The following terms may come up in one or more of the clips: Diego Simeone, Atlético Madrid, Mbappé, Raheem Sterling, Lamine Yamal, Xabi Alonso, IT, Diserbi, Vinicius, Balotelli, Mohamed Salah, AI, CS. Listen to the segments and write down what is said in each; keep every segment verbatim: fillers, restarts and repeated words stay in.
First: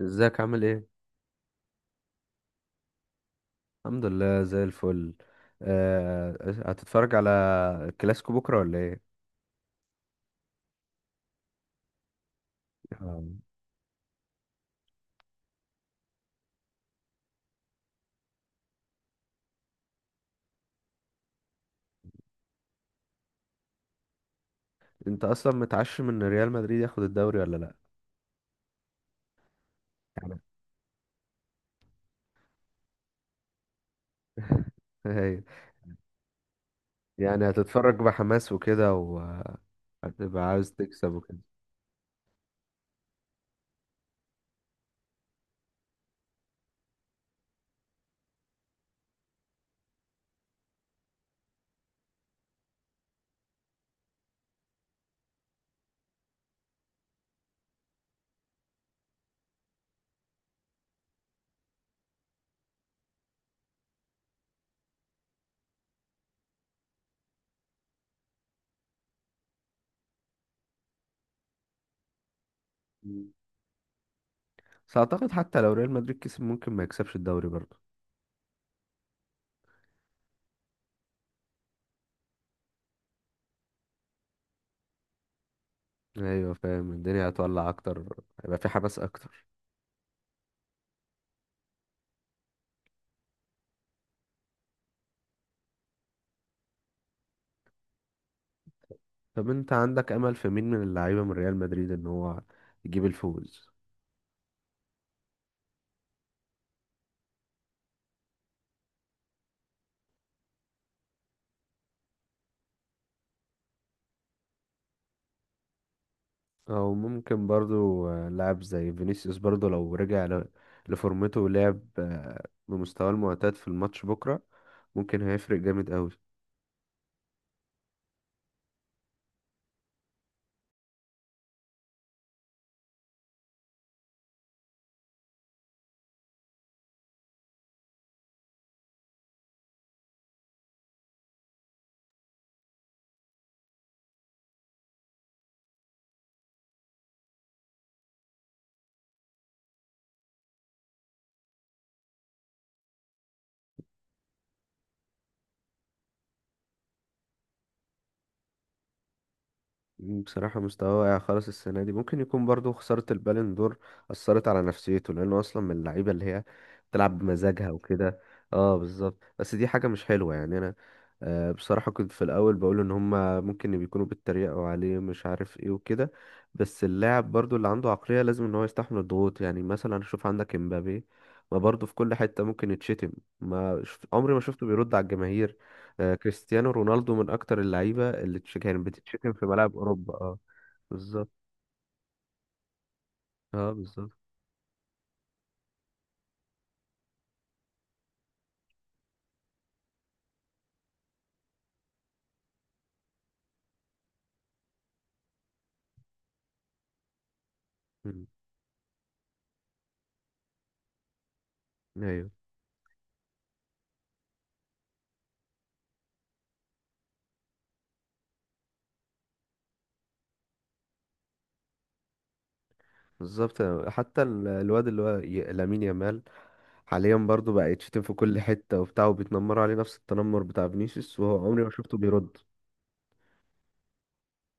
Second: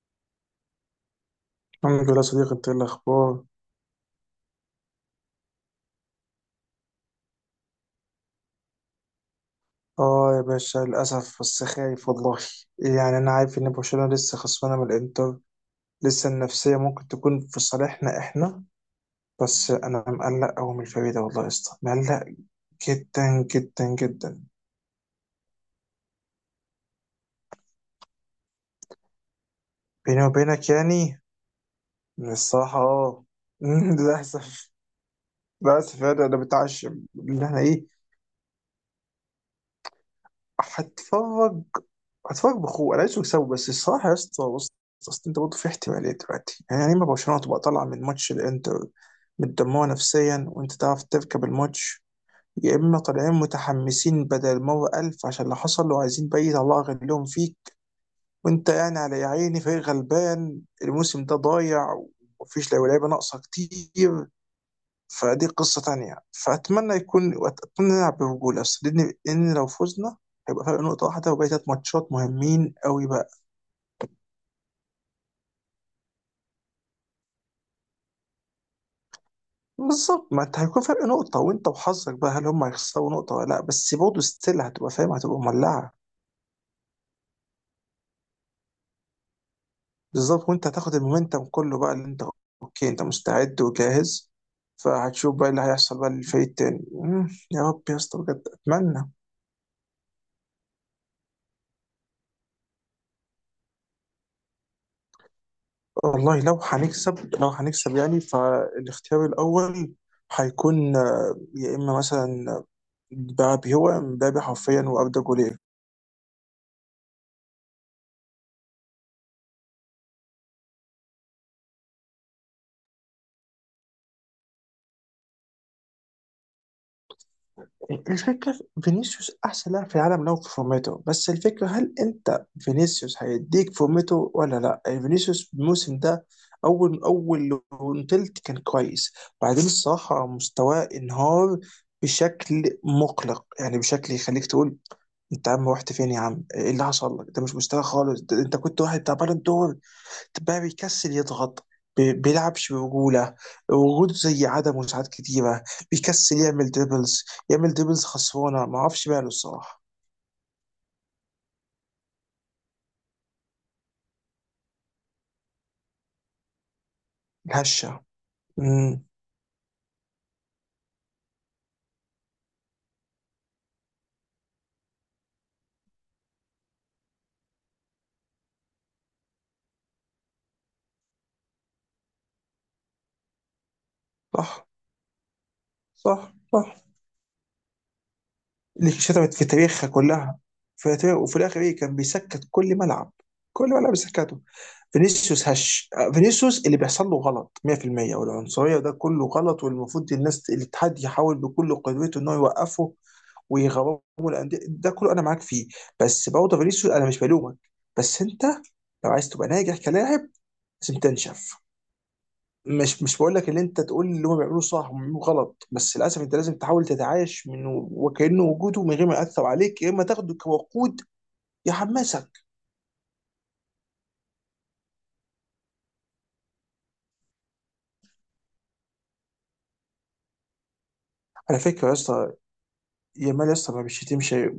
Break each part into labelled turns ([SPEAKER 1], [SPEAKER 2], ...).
[SPEAKER 1] ازيك عامل ايه؟
[SPEAKER 2] الحمد لله صديقي، انت ايه الاخبار؟
[SPEAKER 1] الحمد لله زي الفل. آه، هتتفرج على الكلاسيكو بكره ولا ايه؟
[SPEAKER 2] اه يا باشا، للاسف، بس خايف والله. يعني
[SPEAKER 1] آه،
[SPEAKER 2] انا عارف ان برشلونه لسه خسرانه من الانتر. لسه النفسيه ممكن تكون في صالحنا احنا. بس انا مقلق قوي من الفريق ده، والله يا اسطى، مقلق جدا جدا جدا.
[SPEAKER 1] انت اصلا متعشم ان ريال مدريد ياخد الدوري ولا لا؟
[SPEAKER 2] بيني
[SPEAKER 1] يعني
[SPEAKER 2] وبينك يعني، من الصراحه اه للاسف
[SPEAKER 1] هي.
[SPEAKER 2] للاسف يعني انا متعشم. ان
[SPEAKER 1] يعني
[SPEAKER 2] احنا ايه.
[SPEAKER 1] هتتفرج بحماس وكده وهتبقى عاوز تكسب وكده.
[SPEAKER 2] هتفرج هتفرج بخوة، انا عايزه يكسبوا، بس الصراحه يا اسطى بص. اصل انت برضه في احتماليه دلوقتي، يعني لما برشلونه تبقى طالعه من ماتش الانتر متدمره نفسيا وانت تعرف تركب الماتش. يا اما طالعين متحمسين بدل مره الف، عشان اللي حصل، وعايزين بقى الله يغلبهم فيك. وانت يعني على يا عيني فريق غلبان، الموسم ده ضايع، ومفيش لعيبه لعيبة ناقصه كتير. فدي قصة تانية، فأتمنى يكون أتمنى نلعب برجولة، بس لأن لأن لو فزنا هيبقى فرق نقطة واحدة، وباقي تلات ماتشات مهمين قوي بقى.
[SPEAKER 1] مم. بس اعتقد حتى لو ريال مدريد كسب ممكن ما يكسبش الدوري برضه.
[SPEAKER 2] بالظبط، ما أنت هيكون فرق نقطة، وأنت وحظك بقى، هل هم هيخسروا نقطة ولا لأ، بس برضه ستيل هتبقى فاهم، هتبقى مولعة.
[SPEAKER 1] ايوه فاهم، الدنيا هتولع اكتر، هيبقى في حماس اكتر.
[SPEAKER 2] بالظبط، وأنت هتاخد المومنتم كله بقى، اللي أنت أوكي أنت مستعد وجاهز. فهتشوف بقى اللي هيحصل بقى للفريق التاني. مم، يا رب يا اسطى، بجد أتمنى.
[SPEAKER 1] طب انت عندك امل في مين من اللعيبه من ريال مدريد ان هو يجيب الفوز؟
[SPEAKER 2] والله، لو هنكسب لو هنكسب يعني، فالاختيار الأول هيكون، يا اما مثلا مبابي، هو مبابي حرفيا، واردا، جولير.
[SPEAKER 1] او ممكن برضو آه، لاعب زي فينيسيوس برضو لو رجع ل- لفورمته ولعب آه، بمستواه المعتاد في الماتش بكرة ممكن هيفرق جامد قوي.
[SPEAKER 2] الفكره في فينيسيوس، احسن لاعب في العالم لو في فورمته، بس الفكره هل انت فينيسيوس هيديك فورمته ولا لا، يعني فينيسيوس الموسم ده اول اول تلت كان كويس. بعدين الصراحه مستواه انهار بشكل مقلق، يعني بشكل يخليك تقول انت يا عم رحت فين، يا عم ايه اللي حصل لك، ده مش مستوى خالص، ده انت كنت واحد بتاع بالون دور، بقى بيكسل يضغط، ب- بيلعبش برجولة. وجوده زي عدمه ساعات كتيرة، بيكسل يعمل دريبلز يعمل دريبلز خسرانة، ما اعرفش ماله الصراحة.
[SPEAKER 1] بصراحة مستواه واقع خالص السنة دي، ممكن يكون برضو خسارة البالون دور أثرت على نفسيته، لأنه أصلا من اللعيبة اللي هي بتلعب بمزاجها
[SPEAKER 2] الهشة.
[SPEAKER 1] وكده. اه
[SPEAKER 2] امم
[SPEAKER 1] بالظبط، بس دي حاجة مش حلوة يعني أنا آه، بصراحة كنت في الأول بقول إن هما ممكن بيكونوا بيتريقوا عليه مش عارف ايه وكده. بس اللاعب برضو اللي عنده عقلية لازم إن هو يستحمل الضغوط، يعني مثلا شوف عندك امبابي، ما برضو في كل حتة ممكن يتشتم، ما شف- عمري ما شفته
[SPEAKER 2] صح،
[SPEAKER 1] بيرد على الجماهير. آه،
[SPEAKER 2] صح،
[SPEAKER 1] كريستيانو
[SPEAKER 2] صح.
[SPEAKER 1] رونالدو من اكتر اللعيبه اللي تش- كانت
[SPEAKER 2] اللي
[SPEAKER 1] بتتشتم
[SPEAKER 2] شتمت في
[SPEAKER 1] في ملاعب
[SPEAKER 2] تاريخها
[SPEAKER 1] اوروبا. اه
[SPEAKER 2] كلها، في تاريخ، وفي
[SPEAKER 1] بالظبط.
[SPEAKER 2] الآخر إيه، كان بيسكت كل ملعب، كل
[SPEAKER 1] اه
[SPEAKER 2] ملعب
[SPEAKER 1] بالظبط.
[SPEAKER 2] بيسكته. فينيسيوس هش. آه، فينيسيوس اللي بيحصل له غلط مية بالمية، والعنصرية ده كله غلط، والمفروض الناس، الاتحاد، يحاول بكل قدرته إنه يوقفه، ويغرموا الانديه، ده كله انا معاك فيه. بس برضه فينيسيوس، انا مش بلومك، بس
[SPEAKER 1] مم.
[SPEAKER 2] انت لو عايز تبقى ناجح كلاعب، لازم تنشف.
[SPEAKER 1] ايوه
[SPEAKER 2] مش مش بقول لك ان انت تقول اللي هم بيعملوه صح وهم بيعملوه غلط، بس للاسف انت لازم تحاول تتعايش منه وكانه وجوده من غير ما ياثر عليك، يا اما تاخده كوقود يحمسك.
[SPEAKER 1] بالظبط. حتى ال- الواد اللي هو ي- لامين يامال حاليا برضو بقى يتشتم في كل حته وبتاع وبيتنمروا عليه نفس التنمر بتاع فينيسيوس، وهو
[SPEAKER 2] على
[SPEAKER 1] عمري ما
[SPEAKER 2] فكره يا
[SPEAKER 1] شفته
[SPEAKER 2] اسطى،
[SPEAKER 1] بيرد.
[SPEAKER 2] يامال يا اسطى ما بيشتمش غير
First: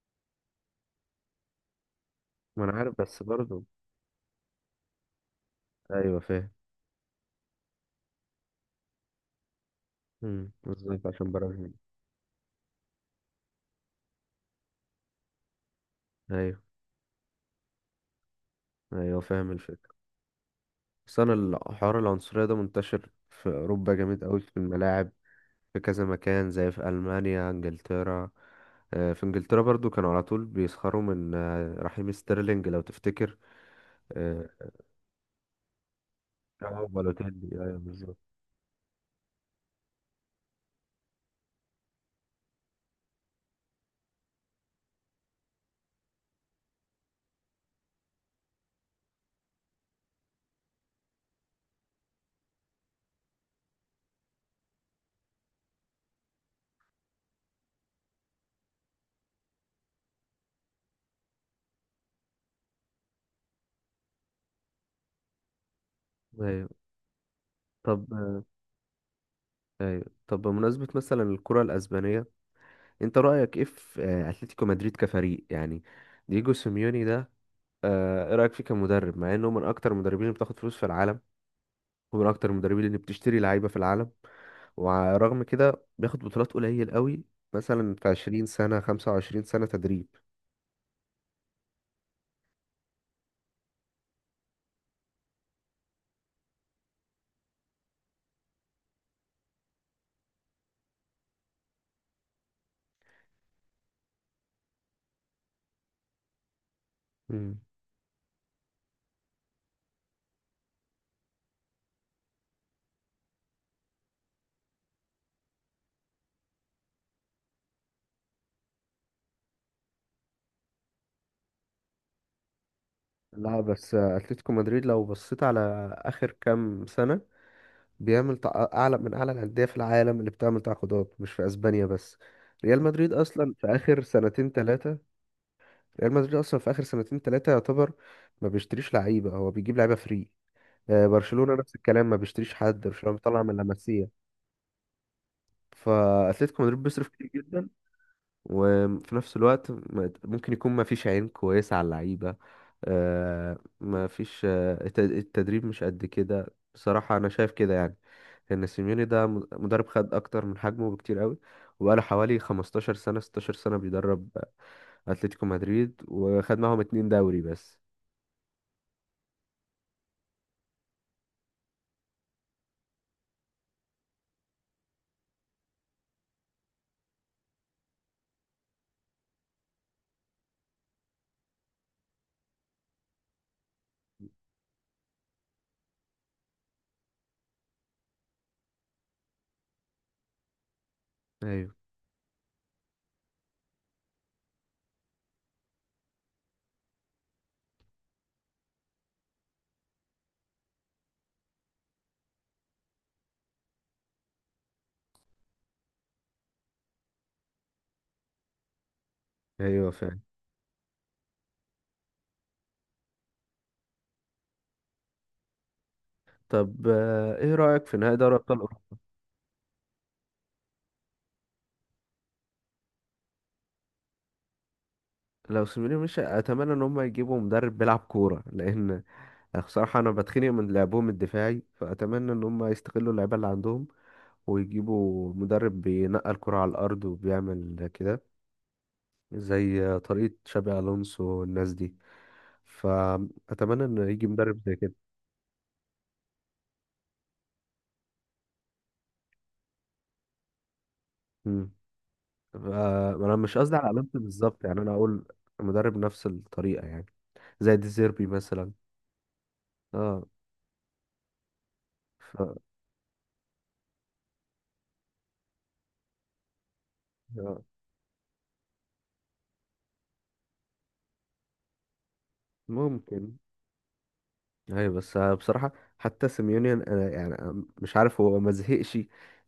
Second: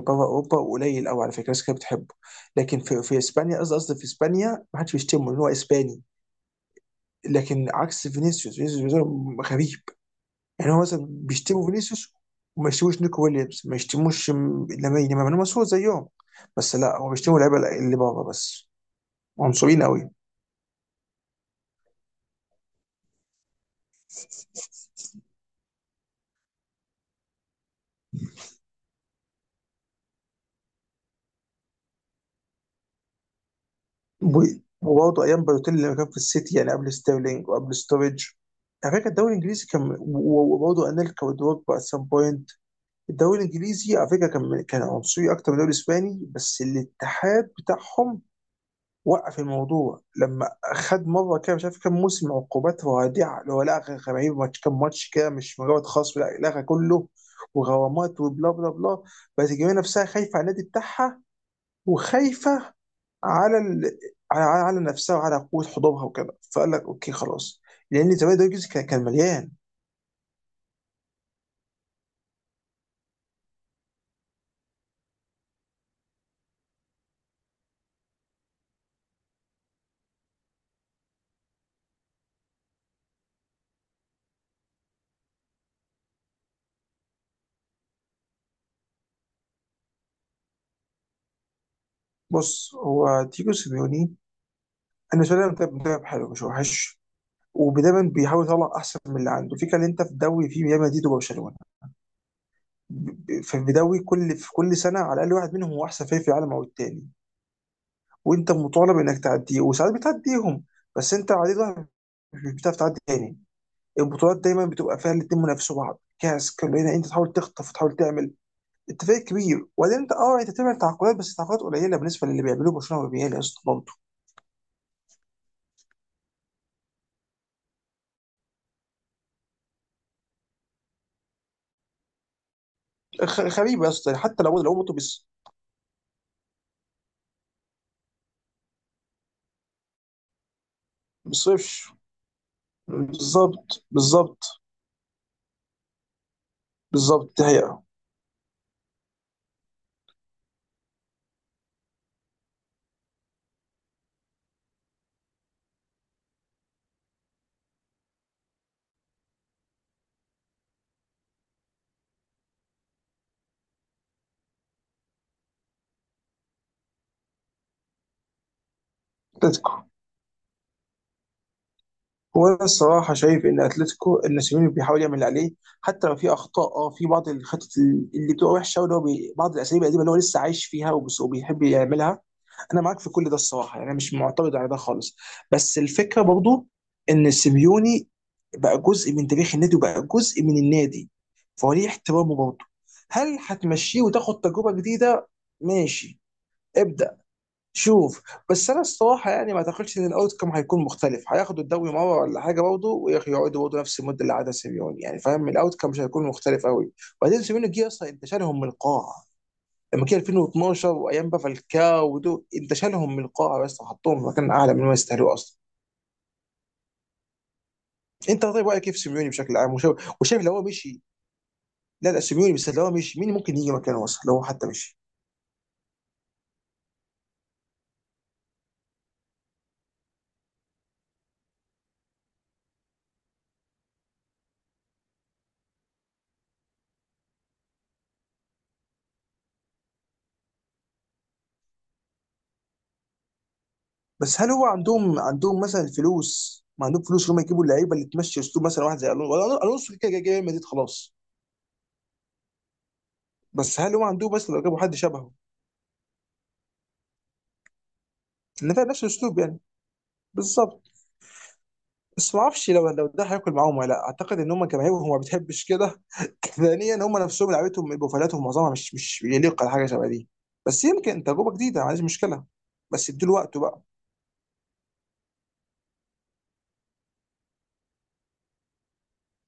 [SPEAKER 2] بره اوروبا، قليل قوي، على فكره الناس كانت بتحبه.
[SPEAKER 1] ما انا
[SPEAKER 2] لكن
[SPEAKER 1] عارف
[SPEAKER 2] في في
[SPEAKER 1] بس
[SPEAKER 2] اسبانيا،
[SPEAKER 1] برضو.
[SPEAKER 2] قصدي قصدي في اسبانيا ما حدش بيشتمه لان هو اسباني.
[SPEAKER 1] ايوه فاهم.
[SPEAKER 2] لكن عكس فينيسيوس. فينيسيوس غريب.
[SPEAKER 1] مم.
[SPEAKER 2] يعني هو
[SPEAKER 1] بالظبط
[SPEAKER 2] مثلا
[SPEAKER 1] عشان
[SPEAKER 2] بيشتموا
[SPEAKER 1] برازيل.
[SPEAKER 2] فينيسيوس، وما يشتموش نيكو ويليامز، ما يشتموش م- لامين يامال، لما مسؤول زيهم.
[SPEAKER 1] ايوه.
[SPEAKER 2] بس لا، هو بيشتموا اللعيبه اللي بره بس،
[SPEAKER 1] ايوه فاهم
[SPEAKER 2] عنصريين
[SPEAKER 1] الفكره.
[SPEAKER 2] قوي.
[SPEAKER 1] بس انا الحوار العنصريه ده منتشر في اوروبا جامد قوي في الملاعب، في كذا مكان زي في ألمانيا، انجلترا. آه، في انجلترا برضو كانوا على طول بيسخروا من آه، رحيم ستيرلينج لو تفتكر.
[SPEAKER 2] و-
[SPEAKER 1] اه.
[SPEAKER 2] وبرضه ايام بالوتيلي لما كان في السيتي، يعني
[SPEAKER 1] آه،
[SPEAKER 2] قبل ستيرلينج
[SPEAKER 1] بالوتيلي
[SPEAKER 2] وقبل
[SPEAKER 1] ايوه بالظبط.
[SPEAKER 2] ستورج. على فكره الدوري الانجليزي كان، و- و- وبرضه انيلكا ودروجبا ات سام بوينت. الدوري الانجليزي على فكره كان كان عنصري اكتر من الدوري الاسباني، بس الاتحاد بتاعهم وقف الموضوع. لما خد مره كده مش عارف كام موسم، عقوبات رادعه، اللي هو لغى، غريب، ماتش، كام ماتش كده، مش مجرد خصم، لا لغى كله، وغرامات وبلا بلا بلا. بس الجماهير نفسها خايفه على النادي بتاعها، وخايفه على ال... على على على نفسها، وعلى قوه حضورها وكده،
[SPEAKER 1] ايوه.
[SPEAKER 2] فقال لك اوكي خلاص.
[SPEAKER 1] طب
[SPEAKER 2] لان زمان
[SPEAKER 1] آه،
[SPEAKER 2] ده الجزء كان كان مليان.
[SPEAKER 1] ايوه، طب بمناسبة مثلا الكرة الأسبانية، انت رأيك ايه في آه، اتلتيكو مدريد كفريق يعني؟ دييجو سيميوني ده، آه، ايه رأيك فيه كمدرب مع انه من اكتر المدربين اللي بتاخد فلوس في العالم، ومن اكتر المدربين اللي بتشتري لعيبه في العالم، ورغم كده بياخد بطولات قليل قوي؟ مثلا في عشرين سنة سنه خمسة وعشرين سنة سنه تدريب.
[SPEAKER 2] بص، هو تيجو سيميوني، انا بالنسبه لي مدرب مدرب حلو مش وحش، ودايما بيحاول يطلع احسن من اللي عنده، في كان انت في الدوري في ريال مدريد وبرشلونه. فبيدوي كل في كل سنه على الاقل واحد منهم هو احسن فريق في العالم او التاني.
[SPEAKER 1] مم.
[SPEAKER 2] وانت مطالب انك تعديه، وساعات بتعديهم، بس انت عديت واحد، مش بتعرف تعدي تاني. البطولات دايما بتبقى فيها الاتنين منافسوا بعض، كاس كلنا انت تحاول تخطف وتحاول تعمل، انت فريق كبير. وبعدين انت اه انت تعمل تعاقدات، بس تعاقدات قليله بالنسبه للي بيعملوه برشلونه والريال يا
[SPEAKER 1] لا
[SPEAKER 2] اسطى، برضه
[SPEAKER 1] بس اتلتيكو مدريد لو بصيت على اخر كام سنه بيعمل تع- اعلى من اعلى الانديه في العالم اللي بتعمل تعاقدات مش في اسبانيا بس. ريال مدريد
[SPEAKER 2] خ-
[SPEAKER 1] اصلا في
[SPEAKER 2] غريبه يا
[SPEAKER 1] اخر
[SPEAKER 2] اسطى، حتى
[SPEAKER 1] سنتين
[SPEAKER 2] لو لو برضه
[SPEAKER 1] ثلاثه ريال مدريد اصلا في اخر سنتين ثلاثه يعتبر ما بيشتريش لعيبه، هو بيجيب لعيبه فري. آه، برشلونه نفس
[SPEAKER 2] بيصرفش.
[SPEAKER 1] الكلام، ما بيشتريش حد، برشلونه بيطلع من
[SPEAKER 2] بالظبط،
[SPEAKER 1] لاماسيا.
[SPEAKER 2] بالظبط،
[SPEAKER 1] فاتلتيكو مدريد بيصرف كتير
[SPEAKER 2] بالظبط، دي
[SPEAKER 1] جدا،
[SPEAKER 2] حقيقه.
[SPEAKER 1] وفي نفس الوقت ما- ممكن يكون ما فيش عين كويسة على اللعيبة، آه، ما فيش آه، الت- التدريب مش قد كده، بصراحة انا شايف كده يعني ان سيميوني ده م- مدرب خد اكتر من حجمه بكتير قوي، وبقاله حوالي 15 سنة 16 سنة بيدرب آه، اتلتيكو مدريد وخد معاهم اتنين دوري بس.
[SPEAKER 2] اتلتيكو، هو أنا الصراحة شايف إن أتلتيكو إن سيميوني بيحاول يعمل اللي عليه، حتى لو في أخطاء، أه في بعض الخطط اللي بتبقى وحشة، واللي هو بي... بعض الأساليب القديمة اللي هو لسه عايش فيها، وبس- وبيحب يعملها. أنا معاك في كل ده الصراحة، يعني أنا مش معترض على ده خالص. بس الفكرة برضو، إن سيميوني بقى جزء من تاريخ النادي، وبقى جزء من النادي، فهو
[SPEAKER 1] ايوه.
[SPEAKER 2] ليه احترامه برضه. هل هتمشيه وتاخد تجربة جديدة؟ ماشي، ابدأ، شوف. بس انا الصراحه يعني ما اعتقدش ان الاوت كم هيكون مختلف، هياخدوا الدوري مره ولا حاجه برضه، ويقعدوا برضه نفس المده اللي قعدها سيميوني، يعني فاهم الاوت كم مش هيكون مختلف قوي. وبعدين سيميوني جه اصلا انت شالهم من القاعه،
[SPEAKER 1] ايوه
[SPEAKER 2] لما جه
[SPEAKER 1] فعلا.
[SPEAKER 2] ألفين واتناشر، وايام بقى فالكاو ودول، انت شالهم من القاعه بس، وحطهم في مكان اعلى من ما يستاهلوه اصلا.
[SPEAKER 1] طب آه، ايه رأيك في نهائي دوري
[SPEAKER 2] انت
[SPEAKER 1] ابطال
[SPEAKER 2] طيب، رايك
[SPEAKER 1] اوروبا؟
[SPEAKER 2] كيف سيميوني بشكل عام، وشايف وشايف لو هو مشي. لا، لا سيميوني، بس لو هو مشي مين ممكن يجي مكانه اصلا، لو هو حتى مشي.
[SPEAKER 1] لو سيميوني مش اتمنى ان هم يجيبوا مدرب بيلعب كورة، لان يعني بصراحة أنا بتخنق من لعبهم الدفاعي، فأتمنى إن هم يستغلوا اللعيبة اللي عندهم ويجيبوا مدرب بينقل الكرة على الأرض وبيعمل كده، زي طريقة شابي ألونسو والناس دي. فأتمنى إن يجي
[SPEAKER 2] بس هل
[SPEAKER 1] مدرب
[SPEAKER 2] هو
[SPEAKER 1] زي كده.
[SPEAKER 2] عندهم عندهم مثلا الفلوس، ما عندهم فلوس اللي هم يجيبوا اللعيبه اللي تمشي اسلوب مثلا واحد زي الونso، ولا الونسو كده كده جاي ريال مدريد خلاص.
[SPEAKER 1] مم. ف- أنا مش قصدي
[SPEAKER 2] بس
[SPEAKER 1] على
[SPEAKER 2] هل هو
[SPEAKER 1] ألونسو
[SPEAKER 2] عندهم مثلا لو
[SPEAKER 1] بالظبط،
[SPEAKER 2] جابوا
[SPEAKER 1] يعني أنا
[SPEAKER 2] حد
[SPEAKER 1] أقول
[SPEAKER 2] شبهه،
[SPEAKER 1] مدرب نفس الطريقة يعني، زي ديزيربي مثلا.
[SPEAKER 2] ان فعلا نفس الاسلوب يعني.
[SPEAKER 1] اه.
[SPEAKER 2] بالظبط، بس ما
[SPEAKER 1] ف...
[SPEAKER 2] اعرفش لو لو ده هياكل معاهم ولا لا، اعتقد ان هم جماهيرهم ما بتحبش كده ثانيا، هم نفسهم
[SPEAKER 1] آه.
[SPEAKER 2] لعيبتهم بروفايلاتهم معظمها مش مش يليق على حاجه شبه دي. بس يمكن تجربه جديده، ما عنديش مشكله، بس ادوا
[SPEAKER 1] ممكن.
[SPEAKER 2] له وقته بقى.
[SPEAKER 1] ايوه بس بصراحة حتى سيميوني انا يعني أنا مش عارف هو ما زهقش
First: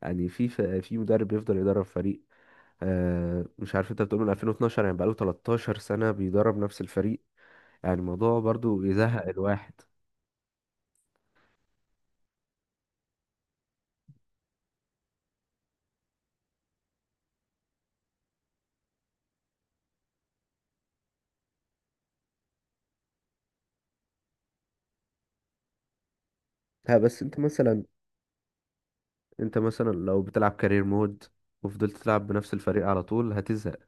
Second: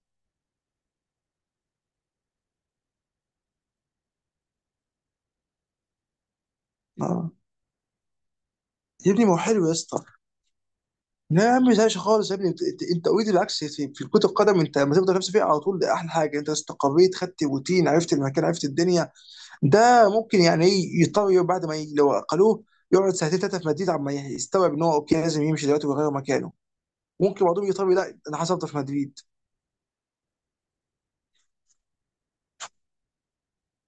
[SPEAKER 1] يعني، في في مدرب بيفضل يدرب فريق آه، مش عارف، انت بتقول من ألفين واتناشر، يعني بقاله 13 سنة بيدرب نفس الفريق،
[SPEAKER 2] آه.
[SPEAKER 1] يعني الموضوع برضو
[SPEAKER 2] يا ابني
[SPEAKER 1] يزهق
[SPEAKER 2] ما هو حلو
[SPEAKER 1] الواحد.
[SPEAKER 2] يا اسطى، لا يا عم ما تزهقش خالص يا ابني، انت انت انت اوريدي، بالعكس، في, في كرة القدم انت لما تفضل نفسك فيها على طول ده احلى حاجه، انت استقريت، خدت روتين، عرفت المكان، عرفت الدنيا، ده ممكن يعني ايه يضطر يقعد بعد ما ي- لو اقلوه يقعد ساعتين ثلاثه في مدريد عما يستوعب ان هو اوكي لازم يمشي دلوقتي ويغير مكانه.
[SPEAKER 1] ها بس انت
[SPEAKER 2] ممكن بعضهم
[SPEAKER 1] مثلا،
[SPEAKER 2] يضطر، لا انا حصلت في مدريد.
[SPEAKER 1] انت مثلا لو بتلعب كارير مود وفضلت تلعب بنفس الفريق على طول هتزهق.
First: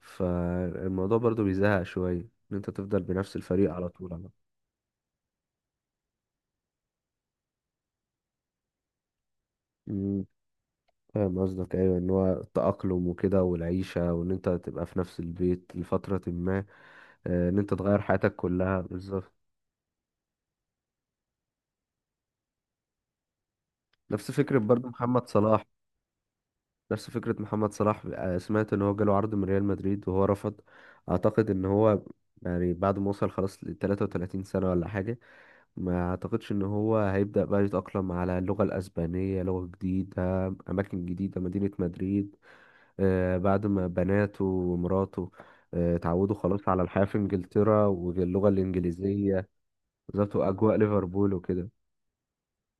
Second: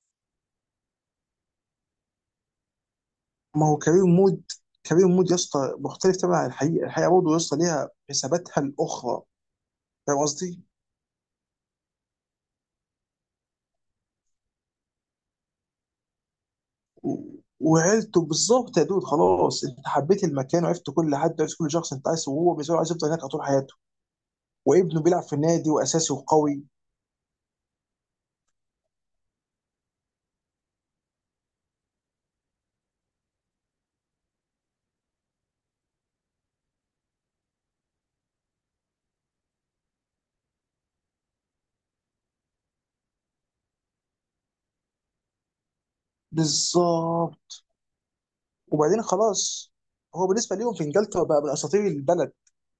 [SPEAKER 1] فالموضوع برضو بيزهق شوية ان انت تفضل بنفس
[SPEAKER 2] ما
[SPEAKER 1] الفريق
[SPEAKER 2] هو
[SPEAKER 1] على
[SPEAKER 2] كارير
[SPEAKER 1] طول على
[SPEAKER 2] مود. كارير مود يا اسطى مختلف تماما عن الحقيقه. الحقيقه برضه يا اسطى ليها حساباتها الاخرى. فاهم
[SPEAKER 1] طول.
[SPEAKER 2] قصدي؟
[SPEAKER 1] فاهم قصدك، ايوه ان هو التأقلم وكده والعيشة، وان انت تبقى في نفس البيت لفترة ما،
[SPEAKER 2] و-
[SPEAKER 1] آه، ان انت تغير
[SPEAKER 2] وعيلته
[SPEAKER 1] حياتك
[SPEAKER 2] بالظبط
[SPEAKER 1] كلها
[SPEAKER 2] يا دود،
[SPEAKER 1] بالظبط.
[SPEAKER 2] خلاص انت حبيت المكان وعرفت كل حد وعرفت كل شخص، انت عايز، وهو بالنسبه له عايز يفضل هناك على طول حياته،
[SPEAKER 1] نفس فكرة برضه
[SPEAKER 2] وابنه بيلعب
[SPEAKER 1] محمد
[SPEAKER 2] في
[SPEAKER 1] صلاح.
[SPEAKER 2] النادي واساسي وقوي.
[SPEAKER 1] نفس فكرة محمد صلاح آه، سمعت ان هو جاله عرض من ريال مدريد وهو رفض. اعتقد ان هو يعني بعد ما وصل خلاص ل 33 سنة ولا حاجة، ما اعتقدش ان هو هيبدأ بقى يتأقلم على اللغة الأسبانية، لغة جديدة، أماكن جديدة، مدينة مدريد، آه، بعد ما بناته ومراته آه، اتعودوا خلاص على الحياة في
[SPEAKER 2] بالظبط،
[SPEAKER 1] إنجلترا واللغة
[SPEAKER 2] وبعدين
[SPEAKER 1] الإنجليزية.
[SPEAKER 2] خلاص، هو
[SPEAKER 1] بالظبط.
[SPEAKER 2] بالنسبه ليهم
[SPEAKER 1] وأجواء
[SPEAKER 2] في انجلترا
[SPEAKER 1] ليفربول
[SPEAKER 2] بقى من
[SPEAKER 1] وكده.
[SPEAKER 2] اساطير البلد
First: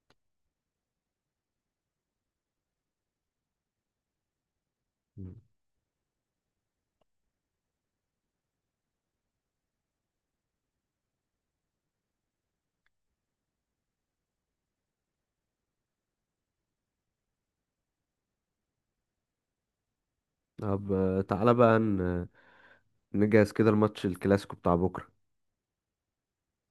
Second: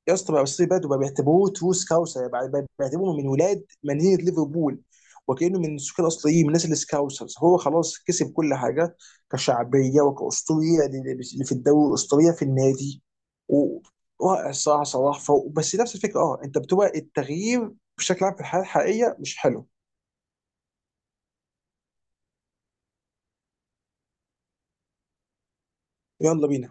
[SPEAKER 2] يا اسطى، بقى بس بيبات، وبقى بيعتبروه تروس كاوسر، بقى بقى بيعتبروه من ولاد مدينه ليفربول،
[SPEAKER 1] مم.
[SPEAKER 2] وكانه من السكان الاصليين، من الناس السكاوسرز، هو خلاص كسب كل حاجه، كشعبيه وكاسطوريه اللي في الدوري، الاسطوريه في النادي. و- رائع الصراحه، صلاح فوق، بس نفس الفكره اه انت بتبقى التغيير بشكل عام في الحياه الحقيقيه مش حلو.
[SPEAKER 1] طب آه، تعالى بقى ن- نجهز كده الماتش الكلاسيكو بتاع بكرة
[SPEAKER 2] يلا بينا.